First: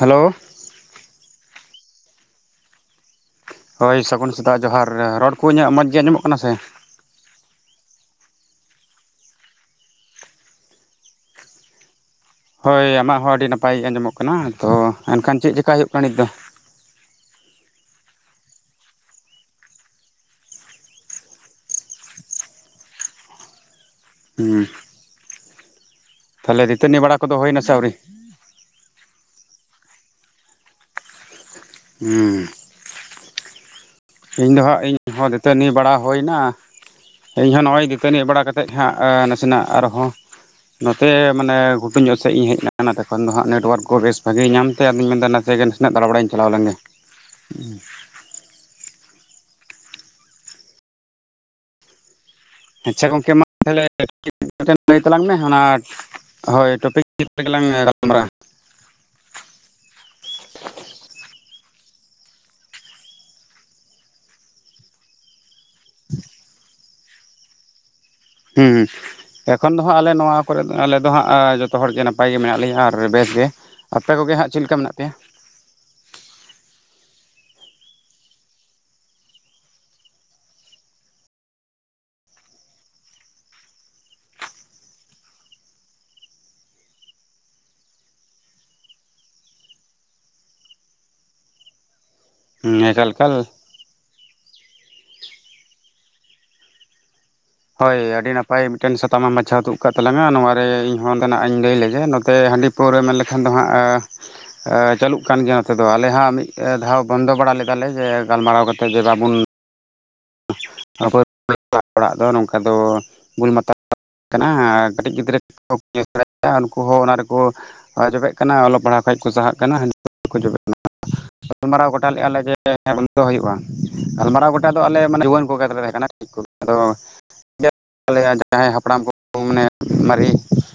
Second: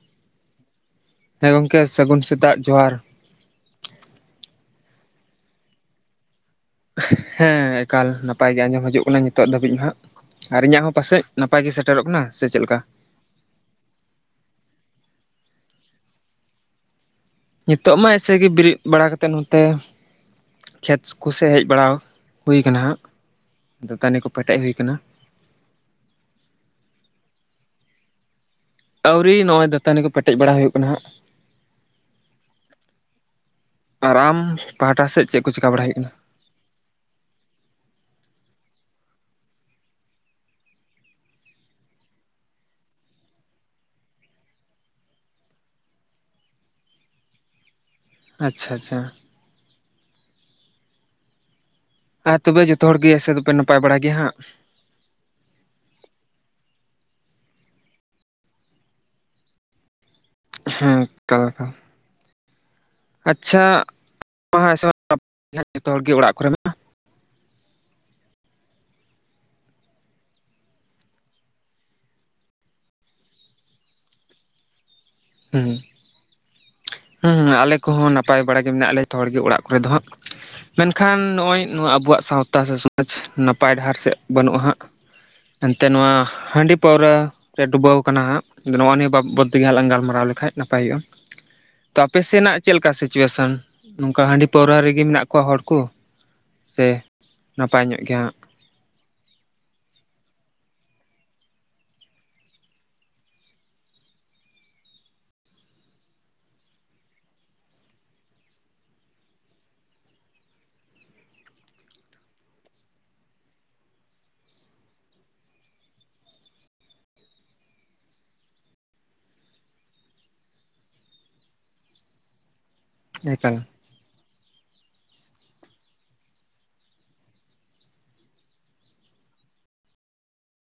Hello ᱦᱮᱸ ᱜᱚᱝᱠᱮ ᱥᱟᱹᱜᱩᱱ ᱥᱮᱛᱟᱜ ᱡᱚᱦᱟᱸᱨ ᱦᱳᱭ ᱥᱟᱹᱜᱩᱱ ᱥᱮᱛᱟᱜ ᱡᱚᱦᱟᱸᱨ ᱨᱚᱲ ᱠᱚ ᱤᱧᱟᱹᱜ ᱢᱚᱡᱽ ᱜᱮ ᱟᱸᱡᱚᱢᱚᱜ ᱠᱟᱱᱟ ᱥᱮ? ᱦᱮᱸ ᱮᱠᱟᱞ ᱱᱟᱯᱟᱭ ᱜᱮ ᱟᱸᱡᱚᱢ ᱦᱤᱡᱩᱜ ᱠᱟᱱᱟ ᱱᱤᱛᱚᱜ ᱫᱷᱟᱹᱵᱤᱡ ᱫᱚ ᱦᱟᱸᱜ᱾ ᱟᱨ ᱤᱧᱟᱹᱜ ᱦᱚᱸ ᱯᱟᱥᱮᱡ ᱱᱟᱯᱟᱭ ᱜᱮ ᱥᱮᱴᱮᱨᱚᱜ ᱠᱟᱱᱟ? ᱥᱮ ᱪᱮᱫ ᱞᱮᱠᱟ ᱦᱳᱭ ᱟᱢᱟᱜ ᱦᱚᱸ ᱟᱹᱰᱤ ᱱᱟᱯᱟᱭ ᱟᱸᱡᱚᱢᱚᱜ ᱠᱟᱱᱟ᱾ ᱛᱚ ᱮᱱᱠᱷᱟᱱ ᱪᱮᱫ ᱪᱮᱠᱟ ᱦᱩᱭᱩᱜ ᱠᱟᱱᱟ ᱱᱤᱛ ᱫᱚ? ᱱᱤᱛᱚᱜ ᱢᱟ ᱮᱭᱥᱮ ᱜᱮ ᱵᱮᱨᱮᱫ ᱵᱟᱲᱟ ᱠᱟᱛᱮᱫ ᱱᱚᱛᱮ ᱠᱷᱮᱛ ᱠᱚᱥᱮᱫ ᱦᱮᱡ ᱵᱟᱲᱟ ᱦᱩᱭ ᱟᱠᱟᱱᱟ ᱦᱟᱸᱜ ᱫᱟᱹᱛᱟᱹᱱᱤ ᱠᱚ ᱯᱮᱴᱮᱡ ᱦᱮᱸ ᱦᱩᱭ ᱟᱠᱟᱱᱟ᱾ ᱛᱟᱦᱚᱞᱮ ᱫᱟᱹᱛᱟᱹᱱᱤ ᱵᱟᱲᱟ ᱠᱚᱫᱚ ᱦᱩᱭᱱᱟ ᱥᱮ ᱟᱹᱣᱨᱤ? ᱟᱹᱣᱨᱤ ᱱᱚᱜᱼᱚᱭ ᱫᱟᱹᱛᱟᱹᱱᱤ ᱠᱚ ᱯᱮᱴᱮᱡ ᱵᱟᱲᱟ ᱦᱩᱭᱩᱜ ᱠᱟᱱᱟ ᱦᱟᱸᱜ ᱦᱩᱸ ᱟᱨ ᱟᱢ ᱤᱧ ᱫᱚ ᱦᱟᱸᱜ ᱯᱟᱦᱴᱟ ᱥᱮᱫ ᱤᱧᱦᱚᱸ ᱪᱮᱫ ᱠᱚ ᱫᱟᱹᱛᱟᱹᱱᱤ ᱪᱮᱠᱟ ᱵᱟᱲᱟ ᱦᱩᱭᱩᱜ ᱠᱟᱱᱟ ᱦᱩᱭ ᱮᱱᱟ᱾ ᱤᱧ ᱦᱚᱸᱱᱚᱜᱼᱚᱭ ᱫᱤᱛᱟᱹᱱᱤ ᱵᱟᱲᱟ ᱠᱟᱛᱮᱫ ᱦᱟᱸᱜ ᱱᱟᱥᱮᱱᱟᱜ ᱟᱨ ᱦᱚᱸ ᱱᱚᱛᱮ ᱢᱟᱱᱮ ᱜᱷᱩᱴᱩ ᱧᱚᱜ ᱥᱮᱫ ᱤᱧ ᱦᱮᱡ ᱮᱱᱟ ᱱᱚᱛᱮ ᱠᱷᱚᱱ ᱫᱚ ᱦᱟᱜ ᱱᱮᱴᱚᱣᱟᱨᱠ ᱠᱚ ᱵᱮᱥ ᱵᱷᱟᱹᱜᱤ ᱧᱟᱢᱛᱮ ᱟᱫᱚᱧ ᱢᱮᱱᱫᱟ ᱱᱟᱥᱮ ᱱᱟᱹᱜ ᱫᱟᱲᱟ ᱵᱟᱲᱟᱭᱧ ᱪᱟᱞᱟᱣ ᱞᱮᱱ ᱜᱮ᱾ ᱟᱪᱪᱷᱟ ᱟᱪᱪᱷᱟ ᱟ ᱛᱚᱵᱮ ᱡᱚ ᱟᱪᱪᱷᱟ ᱜᱚᱢᱠᱮ ᱢᱟ ᱛᱟᱦᱚᱞᱮ ᱢᱤᱫ ᱴᱮᱱ ᱞᱟᱹᱭ ᱛᱟᱞᱟᱝ ᱢᱮ ᱚᱱᱟ ᱦᱳᱭ ᱴᱚᱯᱤᱠ ᱨᱮᱜᱮ ᱞᱟᱝ ᱜᱟᱯᱟᱞ ᱢᱟᱨᱟᱣᱟ ᱦᱮᱸ‌ ᱛᱚ ᱟᱫᱚ ᱟᱪᱪᱷᱟ ᱡᱚᱛᱚ ᱦᱚᱲ ᱜᱮ ᱚᱲᱟᱜ ᱠᱚ ᱨᱮ ᱢᱟ ᱦᱩᱸ ᱮᱠᱷᱚᱱ ᱫᱚ ᱦᱟᱸᱜ ᱟᱞᱮ ᱱᱚᱣᱟ ᱠᱚᱨᱮ ᱫᱚ ᱟᱞᱮ ᱫᱚ ᱦᱟᱸᱜ ᱡᱚᱛᱚ ᱦᱚᱲ ᱜᱮ ᱱᱟᱯᱟᱭ ᱜᱮ ᱢᱮᱱᱟᱜ ᱞᱮᱭᱟ ᱟᱨ ᱵᱮᱥ ᱜᱮ ᱟᱯᱮ ᱠᱚ ᱜᱮ ᱦᱟᱸᱜ ᱪᱮᱫ ᱞᱮᱠᱟ ᱢᱮᱱᱟᱜ ᱯᱮᱭᱟ ᱦᱩᱸ ᱦᱩᱸ ᱟᱞᱮ ᱠᱚ ᱦᱚᱸ ᱱᱟᱯᱟᱭ ᱵᱟᱲᱟ ᱜᱮ ᱢᱮᱱᱟᱜ ᱞᱮ ᱡᱚᱛᱚ ᱦᱚᱲ ᱜᱮ ᱚᱲᱟᱜ ᱠᱚ ᱨᱮ ᱫᱚ ᱦᱟᱸᱜ ᱢᱮᱱᱠᱷᱟᱱ ᱱᱚᱜᱼᱚᱭ ᱱᱚᱣᱟ ᱟᱵᱩᱣᱟᱜ ᱥᱟᱶᱛᱟ ᱥᱮ ᱥᱚᱢᱟᱡᱽ ᱱᱟᱯᱟᱭ ᱰᱟᱦᱟᱨ ᱥᱮᱫ ᱵᱟᱹᱱᱩᱜᱼᱟ ᱦᱟᱸᱜ ᱮᱱᱛᱮ ᱱᱚᱣᱟ ᱦᱟᱺᱰᱤ ᱯᱟᱹᱣᱨᱟ ᱨᱮ ᱰᱩᱵᱟᱹ ᱟᱠᱟᱱᱟ ᱦᱟᱜ ᱱᱚᱣᱟ ᱱᱤᱭᱟᱹ ᱵᱟᱵᱚᱛ ᱛᱮ ᱜᱮ ᱦᱟᱸᱜ ᱞᱟᱝ ᱜᱟᱞᱢᱟᱨᱟ ᱠᱚᱨᱟᱣ ᱞᱮᱠᱷᱟᱡ ᱱᱟᱯᱟᱭ ᱦᱩᱭᱩᱜᱼᱟ ᱛᱚ ᱟᱯᱮ ᱥᱮᱱᱟᱜ ᱪᱮᱫ ᱦᱮᱸ ᱞᱮᱠᱟ ᱮᱠᱟᱞ ᱮᱠᱟᱞ ᱥᱤᱪᱩᱭᱮᱥᱟᱱ ᱱᱚᱝᱠᱟ ᱦᱟᱺᱰᱤ ᱯᱟᱹᱣᱨᱟ ᱨᱮ ᱜᱮ ᱢᱮᱱᱟᱜ ᱠᱚᱣᱟ ᱦᱚᱲ ᱠᱚ ᱥᱮ ᱱᱟᱯᱟᱭ ᱦᱳᱭ ᱧᱚᱜ ᱜᱮ ᱟᱹᱰᱤ ᱱᱟᱯᱟᱭ ᱦᱟᱸᱜ ᱱᱟᱯᱟᱭ ᱢᱤᱫ ᱴᱮᱱ ᱥᱟᱛᱟᱢ ᱮᱢ ᱵᱟᱪᱷᱟᱣ ᱛᱩᱫ ᱟᱠᱟᱫ ᱛᱟᱞᱟᱝᱼᱟ ᱱᱚᱣᱟ ᱨᱮ ᱤᱧ ᱦᱚᱸ ᱚᱱᱮ ᱱᱟᱜ ᱤᱧ ᱞᱟᱹᱭ ᱞᱮᱜᱮ ᱱᱚᱛᱮ ᱦᱟᱜ ᱦᱟᱺᱰᱤ ᱯᱟᱹᱣᱨᱟᱹ ᱢᱮᱱ ᱞᱮᱠᱷᱟᱱ ᱫᱚ ᱦᱟᱸᱜ ᱪᱟᱹᱞᱩᱜ ᱠᱟᱱ ᱜᱮᱭᱟ ᱱᱚᱛᱮ ᱫᱚ ᱟᱞᱮ ᱦᱟᱸᱜ ᱢᱤᱫ ᱫᱷᱟᱣ ᱵᱚᱱᱫᱚ ᱵᱟᱲᱟ ᱞᱮᱫᱟ ᱞᱮ ᱡᱮ ᱜᱟᱞᱢᱟᱨᱟᱣ ᱠᱟᱛᱮᱫ ᱡᱮ ᱵᱟᱵᱚᱱ ᱚᱲᱟᱜ ᱫᱚ ᱱᱚᱝᱠᱟ ᱫᱚ ᱵᱩᱞ ᱢᱟᱛᱟ ᱠᱟᱱᱟ ᱠᱟᱹᱴᱤᱡ ᱜᱤᱫᱽᱨᱟᱹ [unintelligible] ᱵᱟᱲᱟᱭᱟ ᱩᱱᱠᱩ ᱦᱚᱸ ᱚᱱᱟ ᱨᱮᱠᱚ [unintelligible] ᱡᱚᱵᱮᱜ ᱠᱟᱱᱟ ᱚᱞᱚᱜ ᱯᱟᱲᱦᱟᱜ ᱠᱷᱚᱱ ᱠᱚ ᱥᱟᱦᱟᱜ ᱠᱟᱱᱟ ᱦᱟ. ᱰᱤ [unintelligible] ᱨᱮᱠᱚ ᱡᱚᱵᱮᱜ ᱠᱟᱱᱟ᱾ ᱜᱟᱞᱢᱟᱨᱟᱣ ᱜᱚᱴᱟ ᱞᱮᱫᱼᱟ ᱞᱮ ᱡᱮ ᱵᱚᱱᱫᱚ ᱦᱩᱭᱩᱜᱼᱟ᱾ ᱮᱠᱟᱞ ᱜᱟᱞᱢᱟᱨᱟᱣ ᱜᱚᱴᱟ ᱫᱚ ᱟᱞᱮ ᱢᱟᱱᱮ ᱡᱩᱣᱟᱹᱱ ᱠᱚᱜᱮ ᱞᱮ ᱛᱟᱦᱮᱸ ᱠᱟᱱᱟ ᱠᱚ ᱟᱫᱚ [unintelligible] ᱡᱟᱦᱟᱸᱭ ᱦᱟᱯᱲᱟᱢ ᱠᱚ ᱢᱟᱱᱮ ᱢᱟᱨᱮ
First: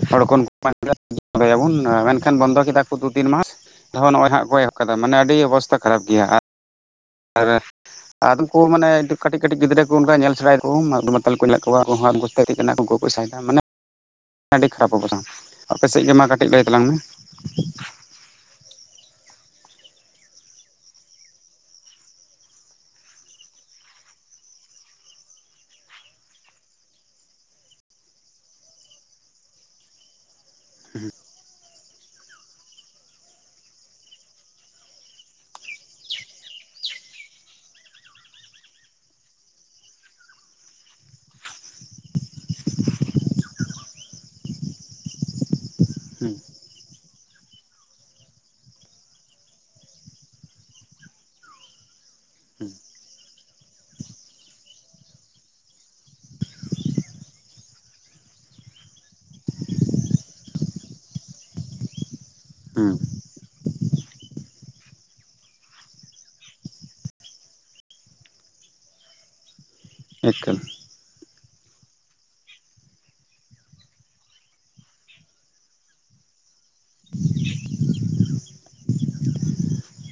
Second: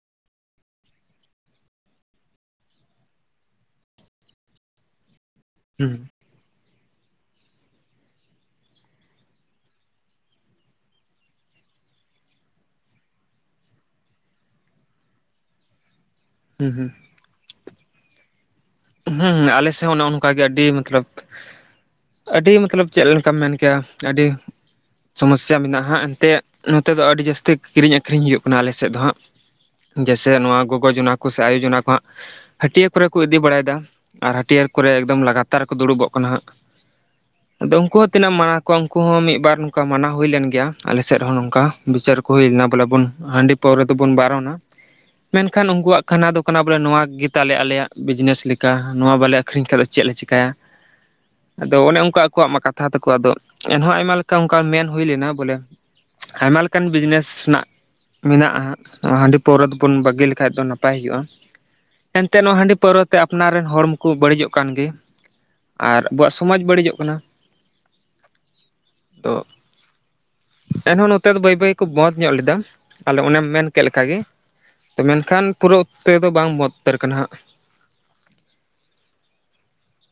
ᱦᱚᱲ [unintelligible] ᱵᱚᱱᱫᱚᱭ ᱟᱵᱚᱱ ᱢᱮᱱᱠᱷᱟᱱ ᱵᱚᱱᱫᱚ ᱠᱮᱫᱟ ᱠᱚ ᱫᱩ ᱛᱤᱱ ᱢᱟᱥ ᱟᱨᱦᱚ ᱱᱚᱜ-ᱚᱭ ᱦᱟᱸᱜ ᱠᱚ ᱮᱦᱚᱵ ᱟᱠᱟᱫᱟ ᱢᱟᱱᱮ ᱟᱹᱰᱤ ᱟᱹᱰᱤ ᱚᱵᱚᱥᱛᱷᱟ ᱦᱩᱸ ᱠᱷᱟᱨᱟᱯ ᱜᱮᱭᱟ [unintelligible] ᱟᱫᱚᱢ ᱠᱚ ᱢᱟᱱᱮ ᱠᱟᱹᱴᱤᱡ ᱠᱟᱹᱴᱤᱡ ᱜᱤᱫᱽᱨᱟᱹ ᱚᱱᱠᱟ ᱧᱮᱞ ᱥᱮᱲᱟᱭ ᱮᱫᱟ ᱠᱚ ᱢᱟᱛᱟᱞ ᱠᱚ ᱧᱮᱞ ᱠᱚᱣᱟ [unintelligible] ᱩᱱ [unintelligible] ᱢᱟᱱᱮ ᱟᱹᱰᱤ ᱠᱷᱟᱨᱟᱯ ᱚᱵᱚᱥᱛᱷᱟ᱾ ᱟᱯᱮ ᱥᱮᱫ ᱜᱮ ᱢᱟ ᱠᱟᱹᱴᱤᱡ ᱞᱟᱹᱭ ᱛᱟᱞᱟᱝ ᱦᱩᱸ ᱢᱮ ᱦᱩᱸ ᱦᱩᱸ ᱟᱞᱮ ᱥᱮᱫ ᱦᱚᱸ ᱱᱚᱝᱠᱟ ᱜᱮ ᱟᱹᱰᱤ ᱢᱚᱛᱞᱚᱵ ᱟᱹᱰᱤ ᱢᱚᱛᱞᱟᱵ ᱪᱮᱫ ᱞᱮᱠᱟᱢ ᱢᱮᱱ ᱠᱮᱫᱟ ᱟᱹᱰᱤ ᱥᱚᱢᱚᱥᱥᱟ ᱢᱮᱱᱟᱜᱼᱟᱜ ᱮᱱᱛᱮ ᱱᱚᱛᱮ ᱫᱚ ᱟᱹᱰᱤ ᱡᱟᱹᱥᱛᱤ ᱠᱤᱨᱤᱧ ᱟᱠᱷᱨᱤᱧ ᱦᱩᱭᱩᱜ ᱠᱟᱱᱟ ᱟᱞᱮ ᱥᱮᱫ ᱫᱚ ᱦᱟᱸᱜ ᱡᱮᱥᱮ ᱱᱚᱶᱟ ᱜᱚᱜᱚ ᱡᱚᱱᱟ ᱠᱚ ᱥᱮ ᱟᱭᱩ ᱡᱚᱱᱟ ᱠᱚ ᱦᱟᱸᱜ ᱦᱟᱹᱴᱤᱭᱟᱹ ᱠᱚᱨᱮ ᱠᱚ ᱤᱫᱤ ᱵᱟᱲᱟᱭ ᱮᱫᱟ᱾ ᱟᱨ ᱦᱟᱹᱴᱭᱟᱹᱨ ᱠᱚᱨᱮ ᱮᱠᱫᱚᱢ ᱞᱟᱜᱟᱛᱟᱨ ᱠᱚ ᱫᱩᱲᱩᱵᱚᱜ ᱠᱟᱱᱟ ᱦᱟᱸᱜ [unintelligible] ᱟᱫᱚ ᱩᱱᱠᱩ ᱦᱚᱸ ᱛᱤᱱᱟᱹᱜ ᱮᱢ ᱢᱟᱱᱟᱣ ᱠᱚᱣᱟ ᱩᱱᱠᱩ ᱦᱚᱸ ᱢᱤᱫ ᱵᱟᱨ ᱱᱚᱝᱠᱟ ᱢᱟᱱᱟᱣ ᱦᱩᱭ ᱞᱮᱱ ᱜᱮᱭᱟ ᱟᱞᱮ ᱥᱮᱫ ᱦᱚᱸ ᱱᱚᱝᱠᱟ ᱵᱤᱪᱟᱨ ᱠᱚ ᱦᱩᱭ ᱞᱮᱱᱟ ᱵᱚᱞᱮ ᱵᱚᱱ ᱦᱟᱺᱰᱤ ᱯᱟᱹᱣᱨᱟᱹ ᱫᱚᱵᱚᱱ ᱵᱟᱨᱚᱱᱟ᱾ ᱢᱮᱱᱠᱷᱟᱱ ᱩᱱᱠᱩᱣᱟᱜ ᱦᱮᱸ [unintelligible] ᱫᱚ ᱠᱟᱱᱟ ᱵᱚᱞᱮ ᱱᱚᱣᱟ ᱜᱮ ᱛᱟᱞᱮ ᱟᱞᱮᱭᱟᱜ ᱵᱤᱡᱽᱱᱮᱥ ᱞᱮᱠᱟ ᱞᱮᱠᱟ ᱱᱚᱣᱟ ᱵᱟᱞᱮ ᱟᱹᱠᱷᱨᱤᱧ ᱠᱷᱟᱡ ᱫᱚ ᱪᱮᱫ ᱞᱮ ᱪᱮᱠᱟᱹᱭᱟ ᱟᱫᱚ ᱚᱱᱮ ᱚᱱᱠᱟ ᱟᱠᱚᱣᱟᱜ ᱢᱟ ᱠᱟᱛᱷᱟ ᱛᱟᱠᱚ ᱟᱫᱚ ᱮᱱᱦᱚᱸ ᱟᱭᱢᱟ ᱞᱮᱠᱟ ᱚᱱᱠᱟ ᱢᱮᱱ ᱦᱩᱭ ᱞᱮᱱᱟ ᱵᱚᱞᱮ ᱟᱭᱢᱟ ᱞᱮᱠᱟᱱ ᱵᱤᱡᱽᱱᱮᱥ ᱨᱮᱱᱟᱜ ᱢᱮᱱᱟᱜᱼᱟ ᱦᱟᱺᱰᱤ ᱯᱟᱹᱣᱨᱟᱹ ᱫᱚ ᱵᱚᱱ ᱵᱟᱹᱜᱤ ᱞᱮᱠᱷᱟᱱ ᱫᱚ ᱱᱟᱯᱟᱭ ᱦᱳᱭᱳᱜᱼᱟ᱾ ᱮᱱᱛᱮ ᱱᱚᱣᱟ ᱦᱟᱺᱰᱤ ᱯᱟᱹᱣᱨᱟᱹ ᱦᱮᱸ ᱛᱮ ᱟᱯᱱᱟᱨ ᱨᱮᱱ ᱦᱚᱲ ᱢᱟᱠᱚ ᱠᱚ ᱵᱟᱹᱲᱤᱡᱚᱜ ᱠᱟᱱ ᱜᱮ ᱟᱨ ᱟᱵᱚᱣᱟᱜ ᱥᱚᱢᱟᱡᱽ ᱵᱟᱹᱲᱤᱡᱚᱜ ᱠᱟᱱᱟ᱾ ᱛᱚ ᱮᱠᱟᱞ᱾ ᱮᱱᱦᱚᱸ ᱱᱚᱛᱮ ᱫᱚ ᱵᱟᱹᱭ ᱵᱟᱹᱭ ᱠᱚ ᱵᱚᱸᱫᱽ ᱧᱚᱜ ᱞᱮᱫᱟ [unintelligible] ᱚᱱᱮᱢ ᱢᱮᱱ ᱠᱮᱫ ᱞᱮᱠᱟ ᱜᱮ ᱛᱚ ᱢᱮᱱᱠᱷᱟᱱ ᱯᱩᱨᱟᱹ ᱚᱠᱛᱮ ᱫᱚ ᱵᱟᱝ ᱵᱚᱫᱽ ᱩᱛᱟᱹᱨ ᱟᱠᱟᱱᱟ ᱦᱟᱸᱜ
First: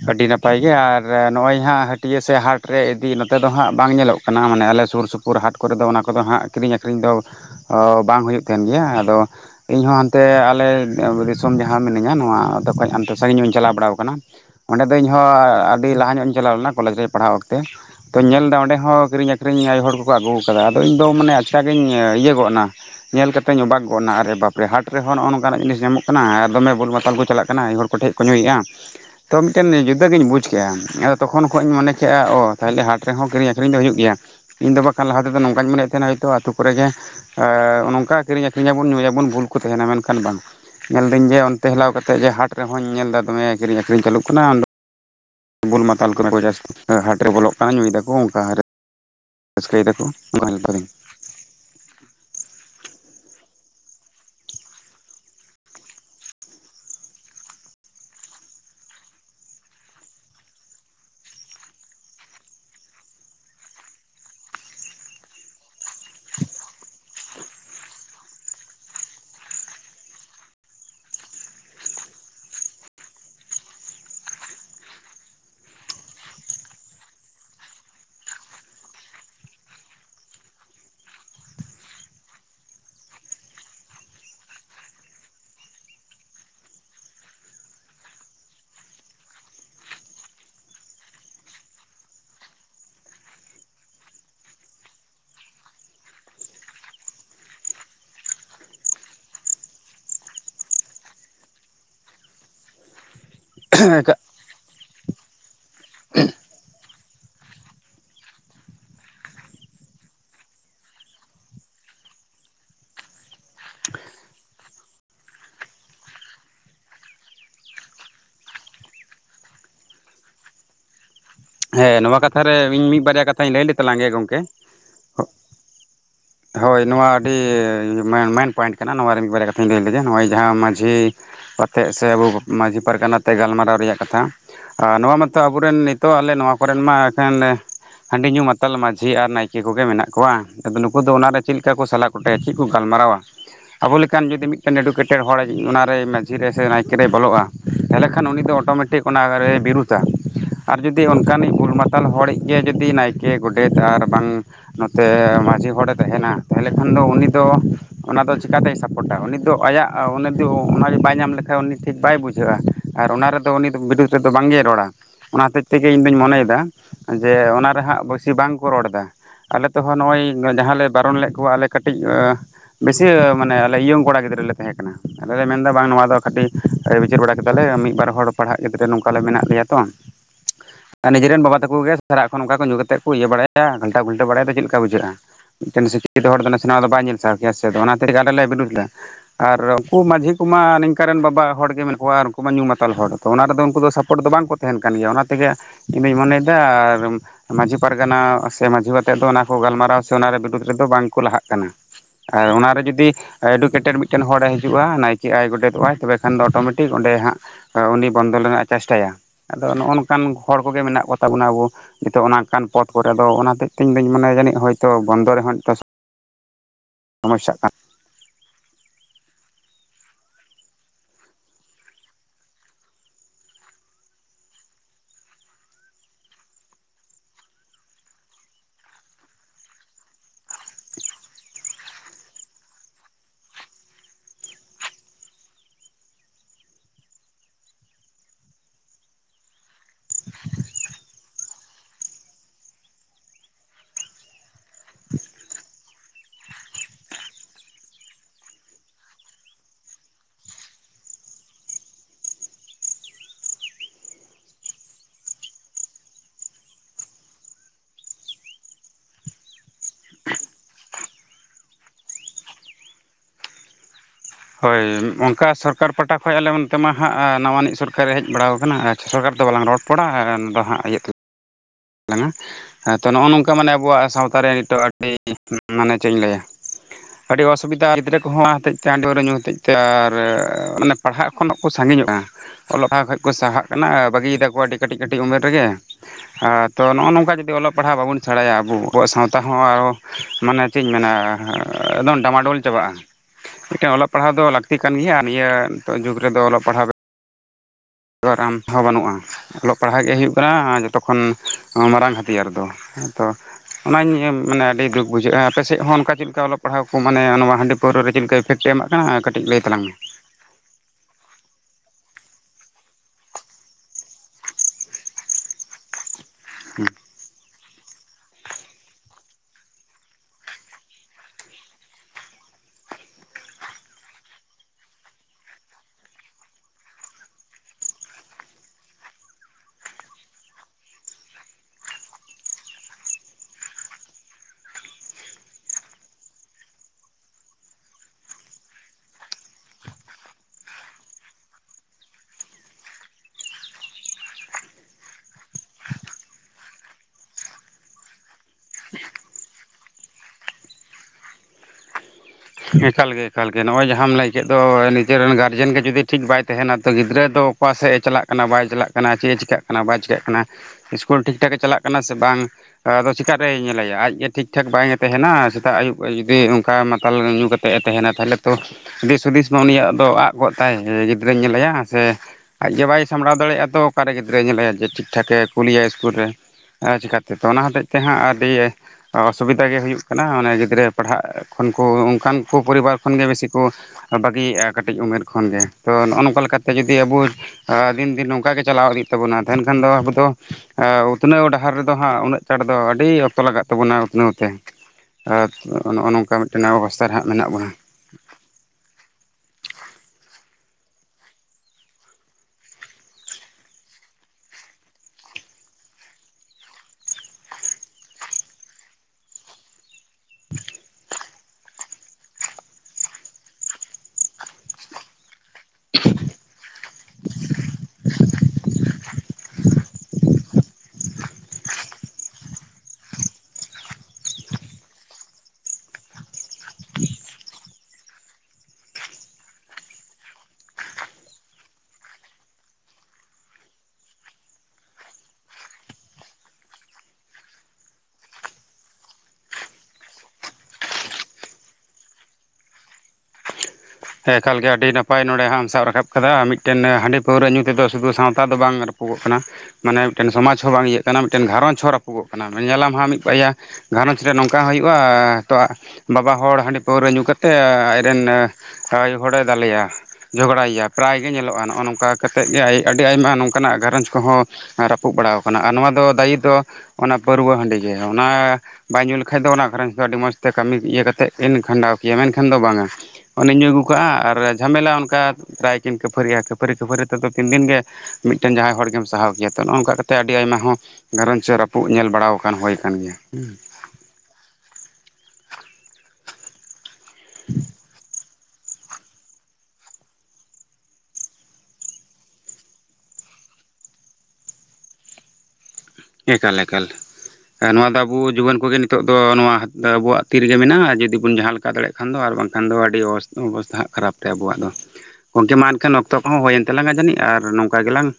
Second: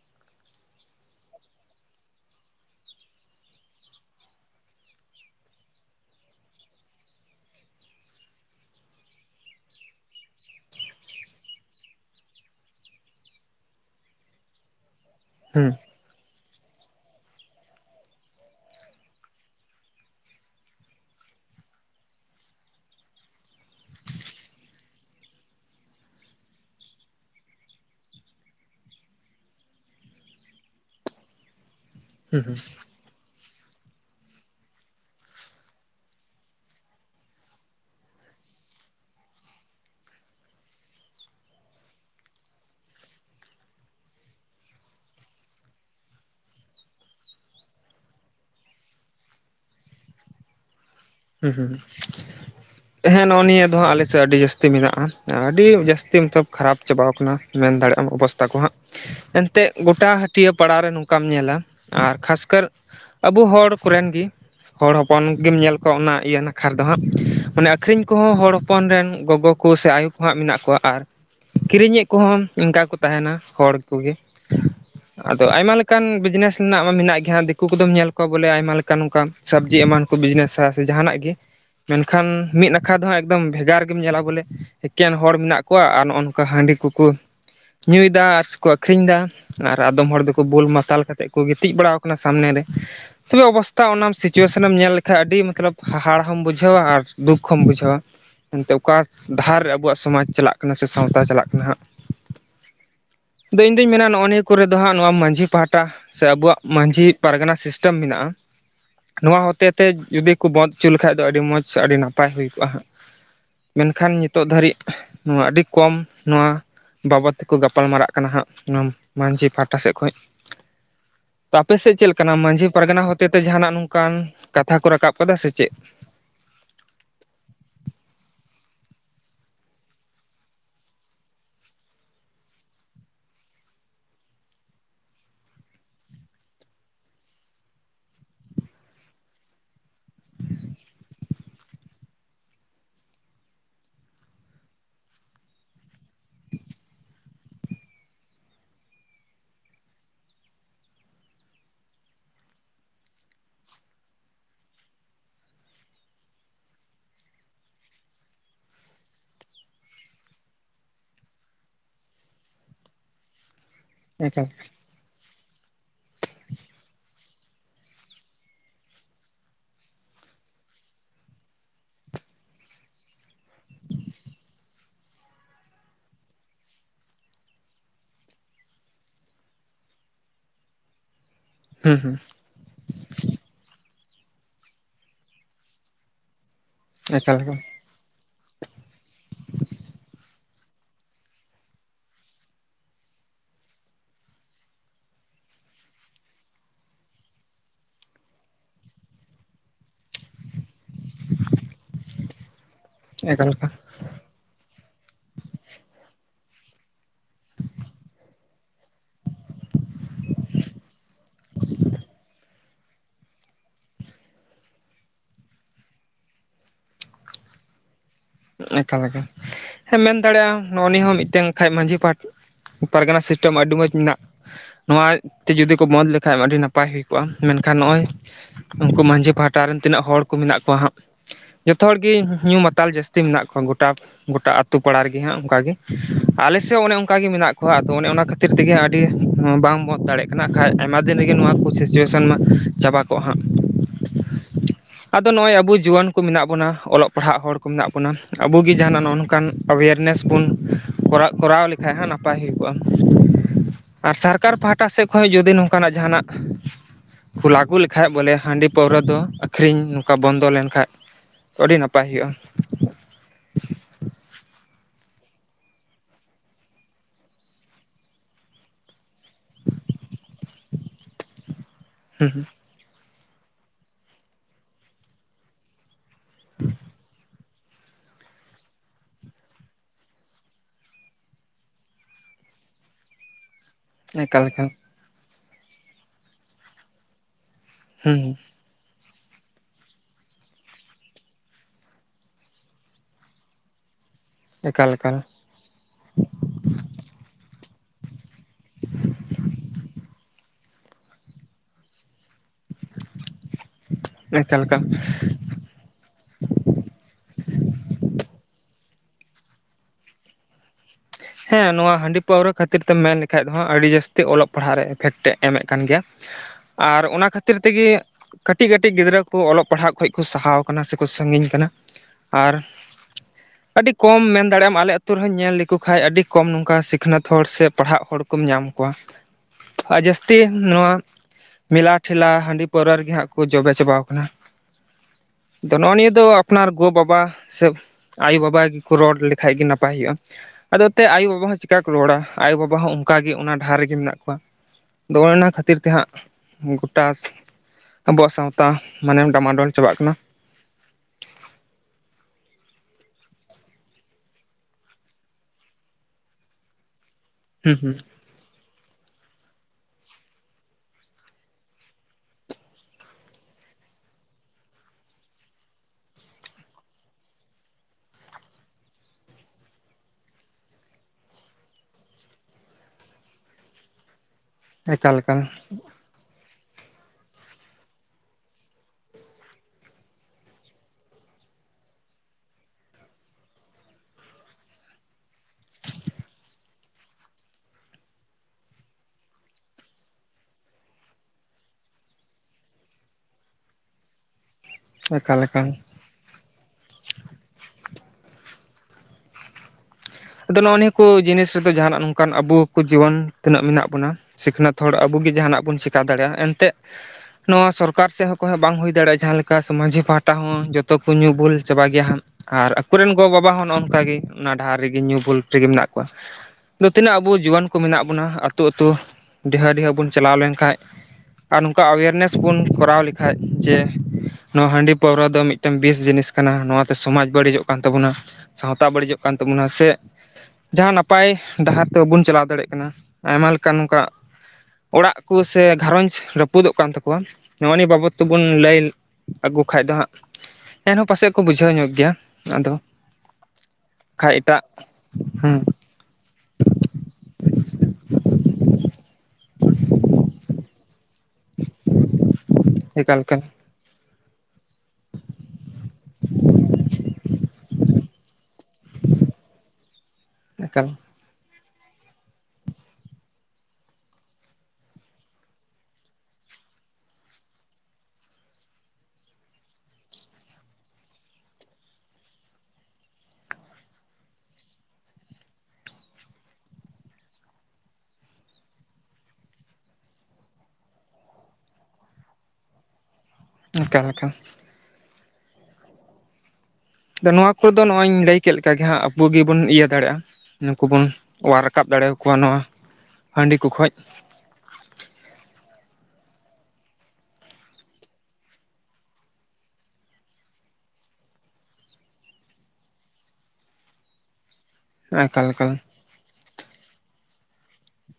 ᱟᱹᱰᱤ ᱱᱟᱯᱟᱭ ᱜᱮ ᱟᱨ ᱱᱚᱜᱼᱚᱭ ᱦᱟᱸᱜ ᱦᱟᱹᱴᱤᱭᱟᱹ ᱥᱮ ᱦᱟᱴ ᱨᱮ ᱤᱫᱤ ᱱᱚᱛᱮ ᱫᱚ ᱦᱟᱸᱜ ᱵᱟᱝ ᱧᱮᱞᱚᱜ ᱠᱟᱱᱟ ᱢᱟᱱᱮ ᱟᱞᱮ ᱥᱩᱨ ᱥᱩᱯᱩᱨ ᱥᱩᱯᱩᱨ ᱦᱟᱴ ᱠᱚᱨᱮ ᱫᱚ ᱚᱱᱟ ᱠᱚᱫᱚ ᱦᱟᱸᱜ ᱠᱤᱨᱤᱧ ᱟᱠᱷᱨᱤᱧ ᱫᱚ ᱵᱟᱝ ᱦᱩᱭᱩᱜ ᱛᱟᱦᱮᱸᱱ ᱜᱮᱭᱟ ᱟᱫᱚ ᱤᱧ ᱦᱚᱸ ᱦᱟᱱᱛᱮ ᱟᱞᱮ ᱫᱤᱥᱚᱢ ᱡᱟᱦᱟᱸ ᱢᱤᱱᱟᱹᱧᱟ ᱱᱚᱣᱟ [unintelligible] ᱠᱷᱚᱱ ᱦᱟᱱᱛᱮ ᱥᱟᱺᱜᱤᱧ ᱧᱚᱜ ᱤᱧ ᱪᱟᱞᱟᱣ ᱵᱟᱲᱟ ᱟᱠᱟᱱᱟ ᱚᱸᱰᱮ ᱫᱚ ᱤᱧᱦᱚᱸ ᱦᱟᱸᱜ ᱟᱹᱰᱤ ᱞᱟᱦᱟ ᱧᱚᱜ ᱤᱧ ᱪᱟᱞᱟᱣ ᱞᱮᱱᱟ ᱠᱚᱞᱮᱡᱽ ᱨᱮ ᱯᱟᱲᱦᱟᱣ ᱚᱠᱛᱮ ᱛᱚᱧ ᱧᱮᱞ ᱮᱫᱟ ᱚᱸᱰᱮ ᱦᱚᱸ ᱠᱤᱨᱤᱧ ᱟᱠᱷᱨᱤᱧ ᱟᱭᱳ ᱦᱚᱲ ᱠᱚᱠᱚ ᱟᱹᱜᱩ ᱟᱠᱟᱫᱟ ᱟᱫᱚ ᱤᱧᱫᱚ ᱢᱟᱱᱮ ᱟᱪᱠᱟ ᱜᱤᱧ ᱤᱭᱟᱹ ᱜᱚᱫ ᱮᱱᱟ ᱧᱮᱞ ᱠᱟᱛᱮᱧ ᱚᱵᱟᱜ ᱜᱚᱫ ᱮᱱᱟ ᱟᱨᱮ ᱵᱟᱯᱨᱮ ᱦᱟᱴ ᱨᱮᱦᱚᱸ ᱱᱚᱜᱼᱚ ᱱᱚᱝᱠᱟᱱᱟᱜ ᱡᱤᱱᱤᱥ ᱧᱟᱢᱚᱜ ᱠᱟᱱᱟ ᱟᱨ ᱫᱚᱢᱮ ᱵᱩᱞ ᱢᱟᱛᱟᱞ ᱠᱚ ᱪᱟᱞᱟᱜ ᱠᱟᱱᱟ ᱟᱭᱳ ᱦᱚᱲ ᱠᱚᱴᱷᱮᱱ᱾ ᱧᱩᱭᱮᱫᱼᱟ ᱛᱚ ᱢᱤᱫᱴᱮᱱ ᱡᱩᱫᱟᱹ ᱜᱮᱧ ᱵᱩᱡ ᱠᱮᱫᱼᱟ ᱟᱫᱚ ᱛᱚᱠᱷᱚᱱ ᱠᱷᱚᱱ ᱤᱧ ᱢᱚᱱᱮ ᱠᱮᱫᱮᱜᱼᱟ ᱚ ᱦᱩᱸ ᱦᱩᱸ ᱛᱟᱦᱚᱞᱮ ᱦᱟᱴ ᱨᱮᱦᱚ ᱠᱤᱨᱤᱧ ᱟᱠᱷᱨᱤᱧ ᱫᱚ ᱦᱩᱭᱩᱜ ᱜᱮᱭᱟ ᱤᱧ ᱫᱚ ᱵᱟᱝᱠᱷᱟᱱ ᱞᱟᱦᱟ ᱛᱮᱫᱚ ᱱᱚᱝᱠᱟᱧ ᱢᱮᱱᱮ ᱮᱫ ᱛᱟᱦᱮᱫ-ᱟ ᱦᱳᱭ ᱛᱚ ᱟᱛᱳ ᱠᱚᱨᱮᱜᱮ ᱱᱚᱝᱠᱟ ᱠᱤᱨᱤᱧ ᱟᱠᱷᱨᱤᱧ ᱟᱵᱚᱱ ᱧᱩᱭᱟᱵᱚᱱ ᱵᱷᱩᱞ ᱠᱚ ᱛᱟᱦᱮᱸᱱᱟ ᱢᱮᱱᱠᱷᱟᱱ ᱵᱟᱝ ᱧᱮᱞ ᱮᱫᱟᱹᱧ ᱡᱮ ᱚᱱᱛᱮ ᱦᱮᱞᱟᱣ ᱠᱟᱛᱮ ᱦᱟᱴ ᱨᱮᱦᱚᱧ ᱧᱮᱞ ᱮᱫᱟ ᱫᱚᱢᱮ ᱠᱤᱨᱤᱧ ᱟᱠᱷᱨᱤᱧ ᱪᱟᱹᱞᱩᱜ ᱠᱟᱱᱟ ᱵᱩᱞ ᱢᱟᱛᱟᱞ [unintelligible] ᱠᱚ ᱡᱟᱹᱛᱤ ᱦᱟᱴᱨᱮ ᱵᱚᱞᱚᱜ ᱠᱟᱱᱟ ᱧᱩᱭ ᱮᱫᱟᱠᱚ ᱚᱱᱠᱟ ᱨᱟᱹᱥᱠᱟᱹᱭ ᱮᱫᱟᱠᱚ ᱢᱳᱵᱟᱭᱤᱞ [unintelligible] ᱦᱩᱸ ᱦᱩᱸ᱾ ᱦᱮᱸ ᱱᱚᱜᱼᱚ ᱱᱤᱭᱟᱹ ᱫᱚ ᱦᱟᱸᱜ ᱟᱞᱮ ᱥᱮᱫ ᱟᱹᱰᱤ ᱡᱟᱹᱥᱛᱤ ᱢᱮᱱᱟᱜᱼᱟ ᱟᱹᱰᱤ ᱡᱟᱹᱥᱛᱤ ᱢᱚᱛᱞᱚᱵ ᱠᱷᱟᱨᱟᱯ ᱪᱟᱵᱟ ᱟᱠᱟᱱᱟ ᱢᱮᱱ ᱫᱟᱲᱮᱭᱟᱜ ᱟᱢ ᱚᱵᱚᱥᱛᱟ ᱠᱚ ᱦᱟᱸᱜ ᱮᱱᱛᱮᱫ ᱜᱳᱚᱴᱟ ᱦᱟᱹᱴᱤᱭᱟᱹᱟᱹ ᱯᱟᱲᱟᱨᱮ ᱱᱚᱝᱠᱟᱢ ᱧᱮᱞᱟ ᱟᱨ ᱠᱷᱟᱥᱠᱟᱨ ᱟᱵᱚ ᱦᱚᱲ ᱠᱚᱨᱮᱱ ᱜᱮ ᱦᱚᱲ ᱦᱚᱯᱚᱱ ᱜᱮᱢ ᱧᱮᱞᱣᱟ ᱚᱱᱟ ᱤᱭᱟᱹ ᱱᱟᱠᱷᱨᱟ ᱨᱮ ᱫᱚ ᱦᱟᱸᱜ ᱢᱟᱱᱮ ᱟᱹᱠᱷᱨᱤᱧ ᱠᱚᱦᱚᱸ ᱦᱚᱲ ᱦᱚᱯᱚᱱ ᱨᱮᱱ ᱜᱚᱜᱚ ᱠᱚ ᱥᱮ ᱟᱭᱳ ᱠᱚ ᱦᱟᱸᱜ ᱢᱮᱱᱟᱜ ᱠᱚᱣᱟ ᱟᱨ ᱠᱤᱨᱤᱧᱮᱫ ᱠᱚᱦᱚᱸ ᱚᱱᱠᱟ ᱠᱚ ᱛᱟᱦᱮᱱᱟ ᱦᱚᱲ ᱠᱚᱜᱮ ᱟᱫᱚ ᱟᱭᱢᱟ ᱞᱮᱠᱟᱱ ᱵᱤᱡᱽᱱᱮᱥ ᱨᱮᱱᱟᱜ ᱢᱟ ᱢᱮᱱᱟᱜ ᱜᱮ ᱦᱟᱜ ᱫᱤᱠᱩ ᱠᱚᱫᱚᱢ ᱧᱮᱞ ᱠᱚᱣᱟ ᱵᱚᱞᱮ ᱟᱭᱢᱟ ᱞᱮᱠᱟᱱ ᱱᱚᱝᱠᱟ ᱥᱚᱵᱽᱡᱤ ᱮᱢᱟᱱ ᱠᱚ ᱵᱤᱡᱽᱱᱮᱥᱟ ᱥᱮ ᱡᱟᱦᱟᱱᱟᱜ ᱜᱮ ᱢᱮᱱᱠᱷᱟᱱ ᱢᱤᱫ ᱱᱟᱠᱷᱟ ᱫᱚ ᱦᱟᱸᱜ ᱮᱠᱫᱚᱢ ᱵᱷᱮᱜᱟᱨ ᱜᱮᱢ ᱧᱮᱞᱟ ᱵᱚᱞᱮ ᱮᱠᱮᱱ ᱦᱚᱲ ᱢᱮᱱᱟᱜ ᱠᱚᱣᱟ ᱟᱨ ᱱᱚᱜᱚ ᱱᱚᱝᱠᱟ ᱦᱟᱺᱰᱤ ᱠᱚᱠᱚ ᱧᱩᱭᱮᱫᱟ ᱟᱨ ᱥᱮ ᱠᱚ ᱟᱠᱷᱨᱤᱧ ᱮᱫᱟ᱾ ᱟᱨ ᱟᱫᱚᱢ ᱦᱚᱲ ᱫᱚᱠᱚ ᱵᱩᱞ ᱢᱟᱛᱟᱞ ᱠᱟᱛᱮᱫ ᱠᱚ ᱜᱤᱛᱤᱡ ᱵᱟᱲᱟ ᱠᱟᱱᱟ ᱥᱟᱢᱱᱮ ᱨᱮ᱾ ᱛᱚᱵᱮ ᱚᱵᱚᱥᱛᱟ ᱚᱱᱟᱢ ᱥᱤᱪᱩᱭᱮᱥᱚᱱᱮᱢ ᱧᱮᱞ ᱞᱮᱠᱷᱟᱱ ᱟᱹᱰᱤ ᱢ ᱢᱚᱛᱞᱚᱵ ᱦᱟᱦᱟᱲ ᱦᱚᱢ ᱵᱩᱡᱷᱟᱹᱣᱟ ᱟᱨ ᱫᱩᱠ ᱦᱢ ᱵᱩᱡᱷᱟᱹᱣᱟ ᱮᱱᱛᱮ ᱚᱠᱟ ᱰᱟᱦᱟᱨ ᱨᱮ ᱟᱵᱚᱣᱟᱜ ᱥᱚᱢᱟᱡ ᱪᱟᱞᱟᱜ ᱠᱟᱱᱟ ᱥᱮ ᱥᱟᱶᱛᱟ ᱪᱟᱞᱟᱜ ᱠᱟᱱᱟ ᱦᱟᱸᱜ [inaudible] [unintelligible] ᱟᱫᱚ ᱤᱧᱫᱚᱩᱧ ᱢᱮᱱᱟ ᱱᱚᱜᱼᱚ ᱱᱤᱭᱟᱹ ᱠᱚ ᱨᱮ ᱫᱚ ᱦᱟᱸᱜ ᱱᱚᱣᱟ ᱢᱟᱺᱡᱷᱤ ᱯᱟᱦᱟᱴᱟ ᱥᱮ ᱟᱵᱚᱣᱟᱜ ᱢᱟᱺᱡᱷᱤ ᱯᱟᱨᱜᱟᱱᱟ ᱥᱤᱥᱴᱮᱢ ᱢᱮᱱᱟᱜᱼᱟ ᱱᱚᱣᱟ ᱦᱚᱛᱮᱛᱮ ᱡᱚᱫᱤ ᱠᱚ ᱵᱚᱱᱫᱷ ᱦᱚᱪᱚ ᱞᱮᱠᱷᱟᱱᱡ ᱫᱚ ᱟᱹᱰᱤ ᱢᱚᱸᱡ ᱟᱹᱰᱤ ᱱᱟᱯᱟᱭ ᱦᱩᱭ ᱠᱚᱜᱼᱟ ᱦᱟᱸᱜ ᱢᱮᱱᱠᱷᱟᱱ ᱱᱤᱛᱚᱜ ᱫᱷᱟᱹᱨᱤᱡ ᱱᱚᱣᱟ ᱟᱹᱰᱤ ᱠᱚᱢ ᱱᱚᱣᱟ ᱵᱟᱵᱚᱫ ᱛᱮᱠᱚ ᱜᱟᱯᱟᱞ ᱢᱟᱨᱟᱜ ᱠᱟᱱᱟ ᱦᱟᱸᱜ ᱱᱚᱣᱟ ᱢᱟᱺᱡᱷᱤ ᱯᱟᱦᱴᱟ ᱥᱮᱫ ᱠᱷᱚᱱᱚᱡ [unintelligible] ᱦᱮᱸ ᱱᱚᱶᱟ ᱠᱟᱛᱷᱟᱮ ᱢᱟᱺᱡᱷᱤ ᱤᱧ ᱢᱤᱫ ᱯᱟᱨᱜᱟᱱᱟ ᱵᱟᱨᱭᱟ ᱦᱚᱛᱮ ᱛᱮ ᱠᱟᱛᱷᱟᱧ ᱞᱟᱹᱭ ᱡᱟᱦᱟᱱᱟᱜ ᱞᱮ ᱛᱟᱞᱟᱝ ᱜᱮ ᱱᱚᱝᱠᱟᱱ ᱜᱚᱝᱠᱮ ᱠᱟᱛᱷᱟ ᱠᱚ ᱨᱟᱠᱟᱵ ᱠᱟᱫᱟ ᱥᱮ ᱪᱮᱫ ᱦᱳᱭ ᱱᱚᱣᱟ ᱟᱹᱰᱤ ᱢᱮᱱ ᱯᱚᱭᱮᱱᱴ ᱠᱟᱱᱟ ᱱᱚᱣᱟ ᱵᱟᱨᱭᱟ ᱠᱟᱛᱷᱟᱧ ᱞᱟᱹᱭ ᱞᱮᱫᱟ ᱱᱚᱜᱼᱚᱭ ᱡᱟᱦᱟᱸ ᱢᱟᱹᱡᱷᱤ ᱠᱟᱛᱜ ᱥᱮ ᱟᱵᱚ ᱢᱟᱺᱡᱷᱤ ᱯᱟᱨᱜᱟᱱᱟ ᱛᱮ ᱜᱟᱞᱢᱟᱨᱟᱣ ᱨᱮᱭᱟᱜ ᱠᱟᱛᱷᱟ ᱟᱨ ᱱᱚᱣᱟ ᱢᱟᱛᱚ ᱟᱵᱚᱨᱮᱱ ᱱᱤᱛᱚᱜ ᱟᱞᱮ ᱱᱚᱣᱟ ᱠᱚᱨᱮᱱ ᱢᱟ ᱮᱠᱷᱮᱱ ᱦᱟᱺᱰᱤ ᱧᱩ ᱢᱟᱛᱟᱞ ᱢᱟᱺᱡᱷᱤ ᱟᱨ ᱱᱟᱭᱠᱮ ᱠᱚᱜᱮ ᱢᱮᱱᱟᱜ ᱠᱚᱣᱟ ᱟᱫᱚ ᱱᱩᱠᱩ ᱫᱚ ᱚᱱᱟᱨᱮ ᱪᱮᱫ ᱞᱮᱠᱟ ᱠᱚ ᱥᱟᱟᱞᱟᱜ ᱠᱚᱣᱟ ᱠᱚᱚᱴᱮᱭᱟ ᱪᱮᱫ ᱠᱚ ᱜᱟᱞᱢᱟᱨᱟᱣᱟ ᱟᱵᱚ ᱞᱮᱠᱟᱱ ᱡᱩᱫᱤ ᱢᱤᱫᱴᱮᱱ ᱮᱰᱩᱠᱮᱴᱮᱮᱴ ᱦᱚᱲ ᱚᱱᱟᱨᱮ ᱢᱟᱺᱡᱷᱮ ᱥᱮ ᱱᱟᱭᱠᱮ ᱨᱮᱭ ᱵᱚᱞᱚᱜᱼᱟ ᱛᱟᱦᱚᱞᱮ ᱠᱷᱟᱱ ᱩᱱᱤ ᱫᱚ ᱚᱴᱳᱢᱮᱴᱤᱠ ᱚᱱᱟ ᱨᱮᱭ ᱵᱤᱨᱩᱫᱟ ᱟᱨ ᱡᱩᱫᱤ ᱡᱩᱤ ᱚᱱᱠᱟᱱᱤᱡ ᱩᱩᱞ ᱢᱟᱛᱟᱞ ᱦᱚᱲᱤᱡ ᱜᱮ ᱡᱩᱫᱤ ᱱᱟᱭᱠᱮ ᱜᱚᱰᱮᱛ ᱟᱨ ᱵᱟᱝ ᱱᱚᱛᱮ ᱢᱺᱡᱷᱤ ᱦᱚᱲᱮ ᱛᱟᱦᱮᱱᱟ ᱛᱟᱦᱚᱞᱮ ᱠᱷᱟᱱ ᱫᱚ ᱩᱱᱤ ᱫᱚ ᱚᱱᱟ ᱫᱚ ᱪᱤᱠᱟᱹᱛᱮᱭ ᱥᱟᱯᱳᱴᱟ ᱩᱱᱤ ᱫᱚ ᱟᱭᱟᱜ ᱩᱱᱤ ᱚᱱᱟ ᱵᱟᱭ ᱧᱟᱢ ᱞᱮᱠᱷᱟᱱ ᱩᱱᱤ ᱴᱷᱤᱠ ᱵᱟᱭ ᱵᱩᱡᱷᱟᱹᱜᱼᱟ ᱟᱨ ᱚᱱᱟ ᱨᱮᱫᱚ ᱩᱱᱤ ᱫᱚ ᱵᱤᱰᱩᱮᱫᱚ ᱮᱠᱟᱞ ᱵᱟᱝᱜᱮ ᱨᱚᱲᱟ ᱚᱱᱟᱛᱮ ᱛᱮᱜᱮ ᱤᱧ ᱫᱩᱧ ᱢᱚᱱᱮᱭᱮᱫᱟ ᱡᱮ ᱚᱱᱟᱨᱮᱦᱟᱸᱜ ᱵᱮᱥᱤ ᱵᱟᱝ ᱠᱚ ᱨᱚᱲ ᱮᱟ ᱟᱞᱮ ᱛᱮᱦᱚᱸ ᱱᱚᱜ ᱚᱚᱭ ᱡᱟᱦᱟᱸ ᱞᱮᱮ ᱵᱟᱨᱚᱱ ᱞᱮᱫ ᱠᱚᱣᱟ ᱟᱞᱮ ᱠᱟᱹᱴᱤᱡ ᱵᱮᱥᱤ ᱢᱟᱱᱮ ᱟᱞᱮ ᱤᱭᱝ ᱠᱚᱲᱟ ᱜᱤᱫᱽᱨᱟᱹ ᱞᱮ ᱛᱟᱦᱮᱸ ᱠᱟᱱᱟ ᱟᱞᱮ ᱢᱮᱱᱫᱟ ᱵᱟᱝ ᱱᱚᱣᱟ ᱫᱚ ᱠᱟᱹᱟᱹᱴᱤᱡ ᱵᱤᱪᱟᱹᱨ ᱵᱟᱲᱟ ᱠᱮᱫᱟᱞᱮ ᱢᱤᱫ ᱵᱟᱨ ᱦᱚᱲ ᱯᱟᱲᱦᱟᱜ ᱠᱟᱛᱮ ᱱᱚᱝᱠᱟᱞᱮ ᱢᱮᱱᱟᱜ ᱞᱮᱭᱟ ᱛᱚ ᱱᱤᱡᱮᱨᱨᱮᱱ ᱵᱟᱵᱟ ᱛᱟᱠᱚ ᱜᱮ ᱦᱩᱸ ᱦᱩᱸ ᱥᱟᱨᱟᱜ ᱛᱚᱠᱷ ᱚᱱ ᱠᱚ ᱧᱩ ᱠᱟᱛᱮᱮᱫ ᱠᱚ ᱤᱭᱟᱹ ᱵᱟᱲᱟᱭᱟ ᱜᱷᱟᱴᱟ ᱜᱷᱟᱹᱴᱟᱹ ᱵᱟᱲᱟᱭᱟ ᱫᱚ ᱪᱮᱫ ᱞᱮᱠᱟ ᱵᱩᱡᱷᱟᱹᱜᱼᱟ ᱢᱤᱫ ᱪ ᱦᱚᱲ ᱫᱚ ᱱᱟᱥᱮᱱᱟᱜ ᱫᱚ ᱵᱟᱭ ᱧᱮᱞ ᱥᱟᱟ ᱮᱠᱟᱞ ᱠᱮᱭᱟ ᱮᱠᱟᱞ ᱥᱮ ᱚᱱᱟ ᱠᱷᱟᱹᱤᱨ ᱜᱟᱰᱮᱞᱮ ᱞᱮ ᱵᱰᱩᱰ ᱞᱮᱫᱟ ᱟᱨ ᱩᱱᱠᱩ ᱢᱟᱟᱹᱡᱷᱤ ᱠᱚᱢᱟ ᱱᱤᱝᱠᱟᱨ ᱨᱮᱱ ᱵᱟᱵᱟ ᱦᱚᱲ ᱜᱮ ᱢᱮᱱᱟᱜ ᱠᱚᱣᱟ ᱟᱨ ᱩᱱᱠᱩ ᱢᱟ ᱧᱩᱢᱟᱛᱟᱞ ᱦᱚᱲ ᱛᱚ ᱚᱱᱟ ᱨᱮᱫᱚ ᱩᱱᱠᱩ ᱫᱚ ᱥᱟᱯᱚᱴ ᱫᱚ ᱵᱟᱝᱠᱚ ᱛᱟᱦᱮᱱ ᱠᱟᱱ ᱜᱮᱭᱟ ᱚᱱᱟ ᱛᱮᱜᱮ ᱤᱧ ᱫᱩᱧ ᱢᱚᱱᱮᱭᱮᱫᱟ ᱟᱨ ᱢᱟᱺᱡᱷᱤ ᱯᱟᱨᱜᱟᱱᱟ ᱥᱮ ᱢᱟᱡᱷᱤ ᱜᱟᱛᱮ ᱫᱚ ᱚᱱᱟ ᱠᱚ ᱜᱟᱞᱢᱟᱨᱟᱣ ᱥᱮ ᱚᱱᱟᱨᱮ ᱰᱩᱲᱩᱵ ᱨᱮᱫᱚ ᱵᱟᱝ ᱠᱚ ᱞᱟᱦᱟᱜ ᱠᱟᱱᱟ ᱟᱨ ᱚᱱᱟᱨᱮ ᱡᱩᱫᱤ ᱮᱠᱟᱞ ᱮᱠᱟᱞ ᱮᱰᱩᱠᱮᱴᱮᱰ ᱢᱤᱫᱮᱱ ᱢᱤᱫᱴᱮᱱ ᱦᱚᱲᱮ ᱦᱤᱡᱩᱜᱼᱟ ᱱᱟᱭᱠᱮᱼ ᱟᱭ ᱜᱚᱰᱮᱛᱚᱜᱼ ᱟᱭ ᱛᱚᱵᱮ ᱠᱷᱟᱱ ᱫᱚ ᱚᱴᱳᱢᱮᱴᱤᱠ ᱚᱸᱰᱮ ᱦᱟᱸᱜ ᱩᱱᱤ ᱵᱚᱱᱫᱚ ᱨᱮᱱᱟᱜ ᱮ ᱪᱮᱥᱴᱟᱭᱟ ᱟᱫᱚ ᱱᱚᱜ ᱱᱚᱝᱠᱟᱱ ᱦᱚᱲ ᱠᱚᱜᱮ ᱢᱮᱱᱟᱜ ᱠᱚᱛᱟᱵᱚᱱᱟ ᱟᱵᱚ ᱱᱤᱛᱚᱜ ᱚᱱᱠᱟᱱ ᱯᱚᱫᱽ ᱠᱚᱨᱮ ᱟᱫᱚ ᱚᱱᱟ ᱦᱚᱛᱮᱡ ᱛᱮ ᱤᱧᱫᱚᱩᱧ ᱢᱚᱱᱮᱭᱟ ᱡᱟᱹᱱᱤᱡ ᱦᱚᱭᱛᱳ ᱵᱚᱱᱫᱚ ᱨᱮᱦᱚᱸᱚᱜ ᱥᱚᱢᱚᱥᱥᱟᱜ ᱠᱟᱱ ᱮᱠᱟᱞᱮᱠᱟ ᱦᱮᱸ ᱢᱮᱱ ᱫᱟᱲᱮᱭᱟᱜᱼᱟᱢ ᱱᱚᱜᱼᱚᱭ ᱱᱤᱭᱟᱹ ᱦᱚᱸ ᱢᱤᱫᱴᱮᱱ ᱠᱷᱟᱱ ᱢᱟᱺᱡᱷᱤ ᱯᱟᱴ ᱯᱟᱨᱜᱟᱱᱟ ᱥᱤᱥᱴᱮᱢ ᱟᱹᱰᱤ ᱢᱚᱸᱡᱽ ᱢᱮᱱᱟᱜ ᱱᱚᱣᱟᱛᱮ ᱡᱩᱫᱤ ᱠᱚ ᱵᱚᱸᱱᱫᱽ ᱞᱮᱠᱷᱟᱡ ᱟᱹᱰᱤ ᱱᱟᱯᱟᱭ ᱦᱩᱭ ᱠᱚᱜᱼᱟ ᱢᱮᱱᱠᱷᱟᱱ ᱱᱚᱜᱼᱚᱭ ᱩᱱᱠᱩ ᱢᱟᱺᱡᱷᱤ ᱯᱟᱦᱴᱟ ᱨᱮᱱ ᱛᱤᱱᱟᱹᱜ ᱦᱚᱲᱠᱩ ᱢᱮᱱᱟᱜ ᱠᱚᱣᱟ ᱦᱟᱸᱜ ᱡᱚᱛᱚ ᱦᱚᱲᱜᱤ ᱧᱩ ᱢᱟᱛᱟᱞ ᱡᱟᱹᱥᱛᱤ ᱦᱛᱤ ᱢᱮᱱᱟᱜ ᱠᱚᱣᱟ ᱜᱚᱴᱟ ᱜᱚᱴᱟ ᱟᱛᱳ ᱯᱟᱲᱟ ᱨᱮᱜᱮ ᱦᱟᱸᱜ ᱚᱱᱠᱟᱜ ᱜᱮ ᱟᱞᱮᱮᱥᱮᱫ ᱦᱚᱸ ᱚᱱᱮ ᱚᱱᱠᱠᱟᱟᱜᱮ ᱢᱮᱱᱟᱜ ᱠᱚᱣᱟ ᱟᱫᱚ ᱚᱱᱮ ᱚᱱᱟᱛ ᱠᱷᱟᱹᱛᱤᱨ ᱛᱮᱜᱮ ᱟᱹᱰᱤ ᱵᱟᱢ ᱵᱚᱫ ᱫᱟᱲᱮᱮᱜ ᱠᱟᱱᱟᱠᱷᱟᱡ ᱟᱭᱢᱟ ᱫᱤᱱ ᱨᱮᱜᱮ ᱱᱚᱣᱟ ᱠᱚ ᱥᱤᱪᱩᱭᱮᱥᱚᱱ ᱢᱟ ᱪᱟᱵᱟ ᱠᱚᱜ ᱦᱟᱸᱜ [unintelligible] ᱟᱫᱚ ᱱᱚᱜᱼᱚᱭ ᱟᱵᱚ ᱡᱩᱣᱟᱹᱱ ᱠᱚ ᱢᱮᱱᱟᱜ ᱵᱚᱱᱟ ᱚᱞᱚᱜ ᱯᱟᱲᱦᱟᱜ ᱦᱚᱲ ᱠᱚ ᱢᱮᱱᱟᱜ ᱵᱚᱱᱟ ᱟᱵᱚᱜᱮ ᱡᱟᱦᱟᱱᱟᱜ ᱱᱚᱜᱼᱚ ᱱᱚᱝᱠᱟᱱ ᱮᱣᱮᱨᱱᱮᱥ ᱵᱚᱱᱨ ᱠᱚᱨᱟᱣ ᱞᱮᱠᱷᱟᱱᱡ ᱦ ᱱᱟᱟᱭ ᱱᱟᱯᱟᱭ ᱦᱩᱭᱜᱼᱟ ᱟᱨ ᱥᱚᱨᱠᱟᱨ ᱯᱟᱦᱴᱟ ᱥᱮᱫ ᱠᱷᱚᱱ ᱡᱚᱫᱤ ᱱᱚᱝᱠᱟᱱᱟᱜ ᱡᱟᱦᱟᱱᱟᱜ ᱠᱚ ᱟᱹᱜᱩ ᱞᱮᱠᱷᱟᱡ ᱵᱚᱞᱮ ᱦᱟᱺᱰᱤ ᱯᱟᱹᱣᱨᱟᱹ ᱫᱚ ᱟᱹᱠᱷᱨᱤᱧ ᱱᱚᱝᱠᱟ ᱵᱚᱱᱫᱚ ᱞᱮᱱᱠᱷᱟᱡ ᱟᱹᱰᱤ ᱱᱟᱯᱟᱭ ᱦᱩᱭᱩᱜᱼᱟ ᱦᱳᱭ ᱚᱝᱠᱟ ᱥᱚᱨᱠᱟᱨ ᱯᱟᱦᱟᱴᱟ ᱠᱷᱚᱱᱚᱡ ᱟᱞᱮ ᱚᱱᱛᱮᱢᱟ ᱦᱟᱸᱟᱜ ᱱᱟᱣᱟᱱᱤᱡ ᱥᱚᱨᱠᱟᱨᱮ ᱦᱮᱡ ᱵᱟᱲᱟᱟᱣ ᱟᱠᱟᱱᱟ ᱟᱨ ᱥᱚᱨᱠᱟᱨ ᱫᱚ ᱵᱟᱞᱟᱝ ᱨᱚᱲᱯᱚᱲᱟ ᱚᱱᱟ ᱫᱚ ᱦᱟᱸᱜ ᱤᱭᱟᱹᱜ ᱛᱮ ᱠᱟᱱᱟ, ᱦᱩᱸ ᱦᱩᱸ ᱦᱮᱸ ᱛᱚ ᱱᱚᱜᱼᱚ ᱱᱚᱝᱠᱟ ᱢᱟᱱᱮ ᱟᱵᱚᱣᱟᱜ ᱥᱟᱶᱛᱟ ᱨᱮ ᱱᱤᱛᱚᱜ [unintelligible] ᱢᱟᱱᱮ ᱪᱮᱫ ᱤᱧ ᱞᱟᱹᱭᱟ ᱟᱹᱰᱤ ᱚᱥᱩᱵᱤᱫᱟ ᱜᱤᱫᱽᱨᱟᱹ ᱠᱚᱦᱚᱸ ᱦᱚᱛᱮᱡ ᱛᱮ ᱦᱟᱺᱰᱤ ᱯᱟᱹᱣᱨᱟᱹ ᱧᱩ ᱦᱚᱛᱮᱡ ᱛᱮ ᱟᱨ ᱢᱟᱱᱮ ᱯᱟᱲᱦᱟᱜ ᱠᱷᱚᱱᱚᱱᱟᱜ ᱠᱚ ᱥᱟᱺᱜᱤᱧᱚᱜᱼᱟ ᱚᱞᱚᱜ ᱯᱟᱲᱦᱟᱜ ᱠᱷᱚᱡ ᱠᱚ ᱥᱟᱦᱟᱜ ᱠᱟᱱᱟ ᱮᱠᱟᱞ ᱵᱟᱹᱜᱤᱭᱮᱫᱟᱠᱚ ᱮᱠᱟᱞ ᱟᱰᱤ ᱠᱟᱹᱴᱤᱡ ᱠᱟᱹᱴᱤᱡ ᱩᱢᱮᱨ ᱨᱮᱜᱮ, ᱟᱻ ᱛᱚ ᱱᱚᱜᱼᱚ ᱱᱚᱝᱠᱟ ᱡᱩᱤ ᱚᱞᱚᱜ ᱯᱟᱲᱦᱟᱣ ᱦᱩᱸ ᱵᱟᱵᱚᱱ ᱦᱩᱸ ᱥᱮᱬᱟᱭᱟ ᱟᱵᱚ ᱟᱵᱚᱣᱟᱜ ᱥᱟᱶᱛᱟ ᱦᱚᱸ ᱟᱨᱚ ᱢᱟᱱᱮ ᱪᱮᱫ ᱤᱧ ᱢᱮᱱᱟ ᱮᱠᱫᱚᱢ ᱰᱟᱢᱟᱰᱳᱞ ᱪᱟᱵᱟᱜᱼᱟ ᱢᱤᱫᱴᱮᱱ ᱚᱞᱚᱜ ᱯᱟᱲᱦᱟᱣ ᱫᱚ ᱞᱟᱹᱠᱛᱤ ᱮᱠᱟᱞ ᱠᱟᱱ ᱮᱠᱟᱞ ᱜᱮᱭᱟ, ᱱᱤᱭᱟᱹ ᱱᱤᱛᱳᱜ ᱡᱩᱜᱽ ᱨᱮᱫᱚᱟᱲ ᱫᱚ ᱚᱞᱚᱜ ᱯᱟᱲᱦᱟᱣ ᱫᱚ ᱨᱟᱱ ᱦᱚᱸ ᱵᱟᱹᱱᱩᱜᱼᱟ, ᱚᱞᱚᱜ ᱯᱟᱲᱦᱟᱜ ᱜᱮ ᱦᱩᱭᱩᱜ ᱠᱟᱱᱟ ᱡᱚᱛᱚ ᱠᱷᱚᱱᱚᱱ ᱢᱟᱨᱟᱝ ᱦᱟᱹᱛᱭᱟᱨ ᱫᱚ ᱛᱚ ᱚᱱᱟᱧ ᱮᱠᱟᱞ ᱢᱟᱱᱮ ᱮᱠᱟᱞ ᱟᱹᱰᱤ ᱫᱩᱠ ᱵᱩᱡᱷᱟᱹᱜᱼᱟ ᱟᱯᱮ ᱥᱮᱫ ᱦᱚᱸ ᱚᱱᱠᱟ ᱪᱮᱫ ᱞᱮᱠᱟ ᱚᱞᱚᱜ ᱯᱟᱲᱦᱟᱣ ᱠᱚ ᱢᱟᱱᱮ ᱱᱚᱣᱟ ᱦᱟᱺᱰᱤ ᱯᱟᱹᱣᱨᱟ ᱨᱮ ᱪᱮᱫ ᱞᱮᱠᱟ ᱤᱯᱷᱮᱠᱴᱮ ᱮᱢᱮᱜ ᱠᱟᱱᱟ ᱚᱱᱟ ᱠᱟᱹᱴᱤᱡ ᱞᱟᱹᱭ ᱛᱟᱞᱟᱝ ᱢᱮ ᱦᱮᱸ ᱱᱚᱣᱟ ᱦᱟᱺᱰᱤ ᱯᱟᱹᱣᱨᱟᱹ ᱠᱷᱟᱹᱛᱤᱨ ᱛᱮᱢ ᱢᱮᱱ ᱞᱮᱠᱷᱟᱡ ᱫᱚᱦᱚ ᱟᱹᱰᱤ ᱡᱟᱹᱥᱛᱤ ᱚᱞᱚᱜ ᱯᱟᱲᱦᱟᱜ ᱨᱮ ᱮᱯᱷᱮᱠᱴᱮ ᱮᱢᱮᱫ ᱠᱟᱱ ᱜᱮᱭᱟ ᱟᱨ ᱚᱱᱟ ᱠᱷᱟᱛ ᱛᱤᱨ ᱛᱮᱜᱮ ᱠᱟᱹᱴᱤᱡ ᱠᱟᱹᱴᱤᱡ ᱜᱤᱫᱽᱨᱟᱹ ᱠᱚ ᱚᱞᱚᱜ ᱯᱟᱲᱦᱟᱜ ᱠᱷᱚᱱ ᱠᱚ ᱥᱟᱦᱟᱣ ᱟᱠᱟᱱᱟ ᱥᱮᱠᱚ ᱥᱟᱹᱜᱤᱧ ᱠᱟᱱᱟ ᱟᱨ ᱟᱹᱰᱤ ᱠᱚᱢ ᱢᱮᱱ ᱫᱟᱲᱮᱭᱟᱜ-ᱟᱢ ᱟᱞᱮ ᱟᱹᱛᱩ ᱨᱮᱦᱚᱸᱧ ᱧᱮᱞ ᱞᱮᱠᱚ ᱠᱷᱟᱡ ᱟᱹᱰᱤ ᱠᱚᱢ ᱱᱚᱝᱠᱟ ᱥᱤᱠᱷᱱᱟᱹᱛ ᱦᱚᱲ ᱥᱮ ᱯᱟᱲᱦᱟᱜ ᱦᱚᱲ ᱠᱚᱢ ᱧᱟᱢ ᱠᱚᱣᱟ ᱟᱨ ᱡᱟᱹᱥᱛᱤ ᱱᱚᱣᱟ ᱢᱮᱞᱟ ᱴᱷᱮᱞᱟ ᱦᱟᱺᱰᱤ ᱯᱟᱹᱣᱨᱟᱹ ᱨᱮᱜᱮ ᱦᱟᱸᱜ ᱠᱚ ᱡᱚᱵᱮ ᱪᱟᱵᱟᱟᱣ ᱟᱠᱟᱱᱟ ᱟᱫᱚ ᱱᱚᱜᱼᱚ ᱱᱤᱭᱟᱹ ᱫᱚ ᱟᱯᱱᱟᱨ ᱜᱚ ᱵᱟᱵᱟ ᱥᱮ ᱟᱭᱩ ᱵᱟᱵᱟ ᱜᱮᱠᱚ ᱨᱚᱲ ᱞᱮᱠᱷᱟᱡ ᱜᱮ ᱱᱟᱯᱟᱭ ᱦᱩᱭᱩᱜᱼᱟ ᱟᱫᱚ ᱮᱱᱚᱛᱮᱫ ᱟᱭᱳ ᱵᱟᱵᱟ ᱦᱚᱸ ᱪᱮᱠᱟ ᱠᱚ ᱨᱚᱲᱟ, ᱟᱭᱳ ᱵᱟᱵᱟ ᱦᱚᱸ ᱚᱝᱠᱟᱜ ᱜᱮ, ᱚᱱᱟ ᱰᱟᱦᱟᱨ ᱨᱮᱜᱮ ᱢᱮᱱᱟᱜ ᱠᱚᱣᱟ ᱟᱫᱚ ᱚᱱᱟ ᱠᱷᱟᱹᱛᱤᱨ ᱛᱮ ᱦᱟᱸᱜ ᱜᱚᱴᱟᱥ ᱟᱵᱚᱣᱟᱜ ᱥᱟᱶᱛᱟ ᱢᱟᱱᱮ ᱰᱟᱢᱟᱰᱚᱞ ᱪᱟᱵᱟᱜ ᱠᱟᱱᱟ ᱮᱠᱟᱞᱜᱮ ᱮᱠᱟᱞᱜᱮ ᱱᱚᱜᱼᱚᱭ ᱡᱟᱦᱟᱸᱟᱢ ᱞᱟᱹᱭ ᱠᱮᱫ ᱫᱚ ᱱᱤᱡᱮᱱ ᱜᱟᱨᱡᱮᱱ ᱜᱮ ᱡᱩᱫᱤ ᱴᱷᱤᱠ ᱵᱟᱭ ᱛᱟᱦᱮᱱᱟ ᱛᱚ ᱜᱤᱫᱽᱨᱟᱹ ᱫᱚ ᱚᱠᱟ ᱦᱩᱸ ᱦᱩᱸ ᱥᱮᱫ-ᱮ ᱪᱟᱞᱟᱜ ᱠᱟᱱᱟ ᱵᱟᱭ ᱪᱟᱞᱟᱜ ᱠᱟᱱᱟ ᱪᱮᱫ ᱮ ᱪᱤᱠᱟᱹᱜ ᱠᱟᱱᱟ ᱵᱟᱭ ᱪᱤᱠᱟᱹᱜ ᱠᱟᱱᱟ ᱤᱥᱠᱩᱞ ᱴᱷᱤᱠ ᱴᱷᱟᱠᱮ ᱪᱟᱞᱟᱜ ᱠᱟᱱᱟ ᱥᱮ ᱵᱟᱝ ᱟᱫᱚ ᱪᱮᱟᱛᱮᱭ ᱧᱮᱞᱮᱭᱟ, ᱟᱡᱜᱮ ᱴᱷᱤᱠᱴᱷᱟᱠ ᱵᱟᱝ ᱮ ᱛᱟᱦᱮᱱᱟ ᱥᱮᱛᱟᱜ ᱟᱹᱭᱩᱵ ᱡᱩᱫᱤ ᱱᱚᱝᱠᱟ [unintelligible] ᱢᱟᱛᱟᱞ ᱧᱩ ᱠᱟᱛᱮᱫ-ᱮ ᱛᱟᱦᱮᱱᱟ ᱛᱟᱦᱞᱮ ᱛᱚ ᱫᱤᱥ ᱦᱩᱫᱤᱥ ᱢᱟ ᱩᱱᱤᱭᱟᱜ ᱫᱚ ᱟᱜ ᱜᱚᱜ ᱛᱟᱭ ᱜᱤᱫᱽᱨᱟᱹᱧ ᱧᱮᱞᱮᱭᱟ ᱥᱮ ᱟᱡ ᱡᱮ ᱵᱟᱭ ᱥᱟᱢᱵᱲᱟᱣ ᱫᱟᱲᱮᱭᱟᱜᱼᱟ ᱛᱚ ᱚᱠᱟᱨᱮ ᱜᱤᱫᱽᱨᱟᱹᱭ ᱧᱮᱞᱮᱭᱟ ᱡᱮ ᱴᱷᱤᱠ ᱮᱠᱟᱞ ᱮᱠᱟᱞ ᱴᱷᱟᱠᱮ ᱠᱩᱞᱮᱭᱟ ᱤᱥᱠᱩᱞ ᱨᱮ ᱟ‌ᱪᱮᱠᱟᱛᱮ ᱛᱚ ᱚᱱᱟ ᱦᱚᱛᱮᱡ ᱛᱮ ᱦᱟᱜ ᱟᱹᱰᱤ ᱚᱥᱩᱵᱤᱫᱷᱟ ᱜᱮ ᱦᱩᱭᱩᱜ ᱠᱟᱱᱟ ᱚᱱᱮ ᱜᱤᱫᱽᱨᱟᱹ ᱯᱟᱲᱦᱟᱜ ᱚᱱᱠᱟᱱ ᱠᱚ ᱚᱱᱠᱟᱱ ᱠᱚ ᱯᱚᱨᱤᱵᱟᱨ ᱠᱷᱚᱱ ᱜᱮ ᱵᱤᱥᱤ ᱠᱚ ᱵᱟᱹᱜᱤᱭᱮᱜᱼᱟ ᱠᱟᱹᱴᱤᱡ ᱩᱢᱮᱨ ᱠᱷᱚᱱᱜᱮ ᱛᱚ ᱱᱚᱜᱼᱚ ᱱᱚᱝᱠᱟ ᱞᱮᱠᱟᱛᱮ ᱡᱚᱫᱤ ᱟᱵᱚ ᱫᱤᱱ ᱫᱤᱱ ᱱᱚᱝᱠᱟ ᱜᱮ ᱪᱟᱞᱟᱣ ᱤᱫᱤᱜ ᱛᱟᱵᱚᱱᱟ, ᱛᱟᱦᱮᱱ ᱠᱷᱟᱱ ᱫᱚ ᱟᱵᱚ ᱫᱚ ᱩᱛᱱᱟᱹᱣ ᱰᱟᱦᱟᱨ ᱨᱮᱫᱚ ᱦᱟᱸᱜ ᱩᱱᱟᱹᱜ ᱪᱚᱴ ᱫᱚ ᱟᱹᱰᱤ ᱚᱠᱛᱚ ᱞᱟᱜᱟᱜ ᱛᱟᱵᱚᱱᱟ ᱩᱛᱱᱟᱹᱣ ᱛᱮ ᱮᱠᱟᱞ ᱟᱨ ᱮᱠᱟᱞ ᱱᱚᱜᱼᱚ ᱱᱚᱝᱠᱟ ᱢᱤᱫᱴᱮᱱ ᱚᱵᱚᱥᱛᱟ ᱨᱮ ᱦᱟᱸᱜ ᱢᱮᱱᱟᱜ ᱵᱚᱱᱟ ᱟᱫᱚ ᱱᱚᱜᱼᱚ ᱱᱤᱭᱟᱹ ᱠᱚ ᱡᱤᱱᱤᱥ ᱨᱮᱫᱚ ᱡᱟᱦᱟᱱᱟᱜ ᱱᱚᱝᱠᱟᱱ ᱟᱵᱚ ᱠᱚ ᱡᱩᱣᱟᱹᱱ ᱛᱤᱱᱟᱹᱜ ᱢᱮᱱᱟᱜ ᱵᱚᱱᱟ ᱥᱤᱠᱷᱱᱟᱹᱛ ᱦᱚᱲ ᱟᱵᱚ ᱜᱮ ᱡᱟᱦᱟᱱᱟᱜ ᱵᱚᱱ ᱪᱮᱠᱟ ᱫᱟᱲᱮᱭᱟᱜᱼᱟ ᱮᱱᱛᱮᱫ ᱱᱚᱣᱟ ᱥᱚᱨᱠᱟᱨ ᱥᱮᱫ ᱦᱚᱸ ᱠᱚ ᱵᱟᱝ ᱦᱩᱭ ᱫᱟᱲᱮᱭᱟᱜᱼᱟ ᱡᱟᱦᱟᱸ ᱞᱮᱠᱟ ᱥᱟᱢᱟᱡᱤᱠ ᱯᱟᱦᱴᱟ ᱦᱚᱸ ᱡᱚᱛᱚ ᱠᱚ ᱧᱩ ᱵᱩᱞ ᱪᱟᱵᱟ ᱜᱮᱭᱟ ᱦᱟᱸᱜ ᱟᱨ ᱟᱠᱚᱨᱮᱱ ᱜᱚ ᱵᱟᱵᱟ ᱦᱚᱸ ᱱᱚᱜ-ᱚ ᱱᱚᱝᱠᱟ ᱜᱮ ᱚᱱᱟ ᱰᱟᱦᱟᱨ ᱨᱮᱜᱮ ᱧᱩ ᱵᱩᱞ ᱛᱮᱜᱮ ᱢᱮᱱᱟᱜ ᱠᱚᱣᱟ, ᱱᱚᱛᱮᱱᱟᱜ ᱟᱵᱚ ᱡᱩᱣᱟᱹᱱ ᱠᱚ ᱢᱮᱱᱟᱜ ᱵᱚᱱᱟ ᱟᱹᱛᱩ ᱟᱹᱛᱩ ᱰᱤᱦᱟᱹ ᱰᱤᱦᱟᱹ ᱵᱚᱱ ᱪᱟᱞᱟᱣ ᱞᱮᱱᱠᱟᱡ ᱟᱨ ᱱᱚᱝᱠᱟ ᱮᱣᱮᱨᱱᱮᱥ ᱵᱚᱱ ᱠᱚᱨᱟᱣ ᱞᱮᱠᱷᱟᱡ ᱡᱮ ᱱᱚᱣᱟ ᱦᱟᱺᱰᱤ ᱯᱟᱹᱣᱨᱟᱹ ᱫᱚ ᱢᱤᱫᱴᱮᱱ ᱵᱤᱥ ᱡᱤᱱᱤᱥ ᱠᱟᱱᱟ, ᱱᱚᱣᱟᱛᱮ ᱥᱚᱢᱟᱡᱽ ᱵᱟᱹᱲᱤᱡᱚᱜ ᱠᱟᱱ ᱛᱟᱵᱚᱱᱟ ᱥᱟᱶᱛᱟ ᱵᱟᱹᱲᱤᱡᱚᱜ ᱠᱟᱱ ᱛᱟᱵᱚᱱᱟ ᱥᱮ ᱡᱟᱦᱟᱸ ᱱᱟᱯᱟᱭ ᱰᱟᱦᱟᱨ ᱛᱮ ᱵᱟᱵᱩᱱ ᱪᱟᱞᱟᱣ ᱫᱟᱲᱮᱜ ᱠᱟᱱᱟ ᱟᱭᱢᱟ ᱞᱮᱠᱟ ᱱᱚᱝᱠᱟ ᱚᱲᱟᱜ ᱠᱚ ᱥᱮ ᱜᱷᱟᱨᱚᱸᱡᱽ ᱨᱟᱹᱯᱩᱫᱚᱜ ᱠᱟᱱ ᱛᱟᱠᱚᱣᱟ ᱱᱚᱜ-ᱚ ᱱᱤᱭᱟᱹ ᱵᱟᱵᱚᱛ ᱛᱮᱵᱚᱱ ᱞᱟᱹᱭ ᱟᱹᱜᱩ ᱠᱷᱟᱡ ᱫᱚ ᱦᱟᱜ ᱮᱱᱦᱚᱸ ᱯᱟᱥᱮᱜ ᱠᱚ ᱵᱩᱡᱷᱟᱹᱣ ᱧᱚᱜ ᱜᱮᱭᱟ ᱟᱫᱚ ᱠᱷᱟᱡ ᱮᱴᱟᱜ ᱮᱠᱟᱞᱜᱮ ᱟᱹᱰᱤ ᱱᱟᱯᱟᱭ ᱱᱚᱰᱮ ᱦᱟᱜ ᱦᱮᱸ ᱟᱢ ᱥᱟᱶ ᱨᱟᱠᱟᱵ ᱠᱟᱫᱟ ᱢᱤᱫᱴᱮᱱ ᱦᱟᱺᱰᱤ ᱯᱟᱹᱣᱨᱟᱹ ᱧᱩ ᱛᱮᱫᱚ ᱥᱩᱫᱩ ᱥᱟᱶᱛᱟ ᱫᱚ ᱵᱟᱝ ᱨᱟᱹᱯᱩᱜᱚᱜ ᱠᱟᱱᱟ, ᱢᱟᱱᱮ ᱢᱤᱫᱴᱮᱱ ᱥᱚᱢᱟᱡᱽ ᱦᱚᱸ ᱵᱟᱝ ᱤᱭᱟᱹᱜ ᱠᱟᱱᱟ ᱢᱤᱫᱴᱮᱱ ᱜᱷᱟᱨᱚᱸᱡᱽ ᱦᱚᱸ ᱨᱟᱹᱯᱩᱜᱚᱜ ᱠᱟᱱᱟ, ᱧᱮᱞᱟᱢ ᱦᱟᱜ ᱮᱠᱟᱞ ᱢᱤᱫ ᱮᱠᱟᱞ ᱵᱟᱨᱭᱟ ᱜᱷᱟᱨᱚᱸᱡᱽ ᱨᱮ ᱱᱚᱝᱠᱟ ᱦᱩᱭᱩᱜᱼᱟ ᱛᱚ ᱵᱟᱵᱟ ᱦᱚᱲ ᱦᱟᱺᱰᱤ ᱯᱟᱹᱣᱨᱟᱹ ᱧᱩ ᱠᱟᱛᱮ ᱟᱡᱨᱮᱱ ᱟᱭᱳ ᱦᱚᱲᱮ ᱫᱟᱞᱮᱭᱟ ᱡᱷᱚᱜᱽᱲᱟᱭ ᱮᱠᱟᱞ ᱭᱟ ᱟᱭ ᱜᱮ ᱧᱮᱞᱚᱜᱼᱟ ᱱᱚᱜᱼᱚ ᱱᱚᱝᱠᱟ ᱠᱟᱛᱮᱫ ᱜᱮ ᱟᱹᱰᱤ ᱟᱭᱢᱟ ᱱᱚᱝᱠᱟᱱᱟᱜ ᱜᱷᱟᱨᱚᱸᱡᱽ ᱠᱚᱦᱚᱸ ᱨᱟᱹᱯᱩᱫ ᱵᱟᱲᱟᱣ ᱠᱟᱱᱟ, ᱟᱨ ᱱᱚᱣᱟ ᱫᱚ ᱫᱟᱹᱭᱤ ᱫᱚ ᱚᱱᱟ ᱯᱟᱹᱨᱣᱟᱹ ᱦᱟᱺᱰᱤ ᱜᱮ ᱚᱱᱟ ᱵᱟᱭ ᱧᱩ ᱞᱮᱠᱷᱟᱡ ᱫᱚ ᱚᱱᱟ ᱜᱷᱟᱨᱚᱸᱡᱽ ᱫᱚ ᱟᱹᱰᱤ ᱢᱚᱡᱽ ᱛᱮ ᱠᱟᱹᱢᱤ ᱤᱭᱟᱹ ᱠᱟᱛᱮᱜ ᱠᱤᱱ ᱠᱷᱟᱸᱰᱟᱣ ᱠᱮᱭᱟ ᱢᱮᱱᱠᱷᱟᱱ ᱫᱚ ᱵᱟᱝᱟ ᱚᱱᱤ ᱧᱩ ᱟᱹᱜᱩ ᱠᱟᱜᱼᱟ ᱟᱨ ᱡᱷᱟᱢᱮᱞᱟ ᱚᱱᱠᱟ ᱯᱨᱟᱭᱠᱤᱱ ᱠᱷᱟᱹᱯᱟᱨᱤᱜ-ᱟ ᱠᱷᱟᱹᱯᱟᱨᱤ ᱠᱷᱟᱹᱯᱟᱨᱤ ᱛᱮᱫᱚ ᱛᱤᱱ ᱫᱤᱱᱜᱮ ᱢᱤᱫᱴᱮᱱ ᱡᱟᱦᱟᱭ ᱦᱚᱲᱜᱮᱢ ᱥᱟᱦᱟᱣ ᱠᱮᱭᱟ ᱛᱚ ᱱᱚᱜ-ᱚ ᱱᱚᱝᱠᱟ ᱠᱟᱛᱮ ᱟᱹᱰᱤ ᱟᱭᱢᱟ ᱦᱚᱸ ᱜᱷᱟᱨᱚᱸᱡᱽ ᱥᱮ ᱨᱟᱹᱯᱩᱜ ᱧᱮᱞ ᱵᱟᱲᱟᱣ ᱠᱟᱱ ᱦᱳᱭ ᱠᱟᱱ ᱜᱮᱭᱟ ᱟᱠᱟ ᱞᱮᱠᱟ ᱱᱚᱣᱟ ᱠᱚᱫᱚ ᱱᱚᱜ-ᱚᱭ ᱤᱧ ᱞᱟᱹᱭ ᱪᱮᱫᱞᱮᱠᱟᱜᱮ ᱦᱟᱜ ᱟᱵᱚ ᱜᱮᱵᱚᱱ ᱤᱭᱟᱹ ᱫᱟᱲᱮᱜᱼᱟ ᱱᱩᱠᱩ ᱵᱚᱱ ᱚᱣᱟᱨ ᱨᱟᱠᱟᱵ ᱫᱟᱲᱮᱣᱟᱠᱚᱣᱟ ᱱᱚᱣᱟ ᱦᱟᱺᱰᱤ ᱠᱚ ᱠᱷᱚᱡ ᱮᱠᱟᱞ ᱮᱠᱟᱞ ᱱᱚᱣᱟ ᱫᱚ ᱟᱵᱚ ᱡᱩᱣᱟᱹᱱ ᱠᱚᱜᱮ ᱱᱤᱛᱚᱜ ᱫᱚ ᱱᱚᱣᱟ ᱟᱵᱚᱣᱟᱜ ᱛᱤ ᱨᱮᱜᱮ ᱢᱮᱱᱟᱜᱼᱟ ᱡᱩᱫᱤ ᱵᱚᱱ ᱡᱟᱦᱟ ᱞᱮᱠᱟ ᱫᱟᱲᱮᱜ ᱠᱷᱟᱱ ᱫᱚ ᱟᱨ ᱵᱟᱝᱠᱷᱟᱱ ᱫᱚ ᱟᱹᱰᱤ ᱚᱵᱚᱥᱛᱷᱟ ᱦᱟᱜ ᱠᱷᱟᱨᱟᱯ ᱜᱮ ᱟᱵᱚᱣᱟᱜ ᱫᱚ ᱮᱠᱟᱞ ᱜᱚᱢᱠᱮ ᱢᱟ ᱮᱠᱟᱞ ᱮᱱᱠᱷᱟᱱ ᱚᱠᱛᱚ ᱠᱚᱦᱚᱸ ᱦᱳᱭᱮᱱ ᱛᱟᱞᱟᱝᱟ ᱡᱟᱱᱤᱡ ᱟᱨ ᱱᱚᱝᱠᱟ ᱜᱮᱞᱟᱝ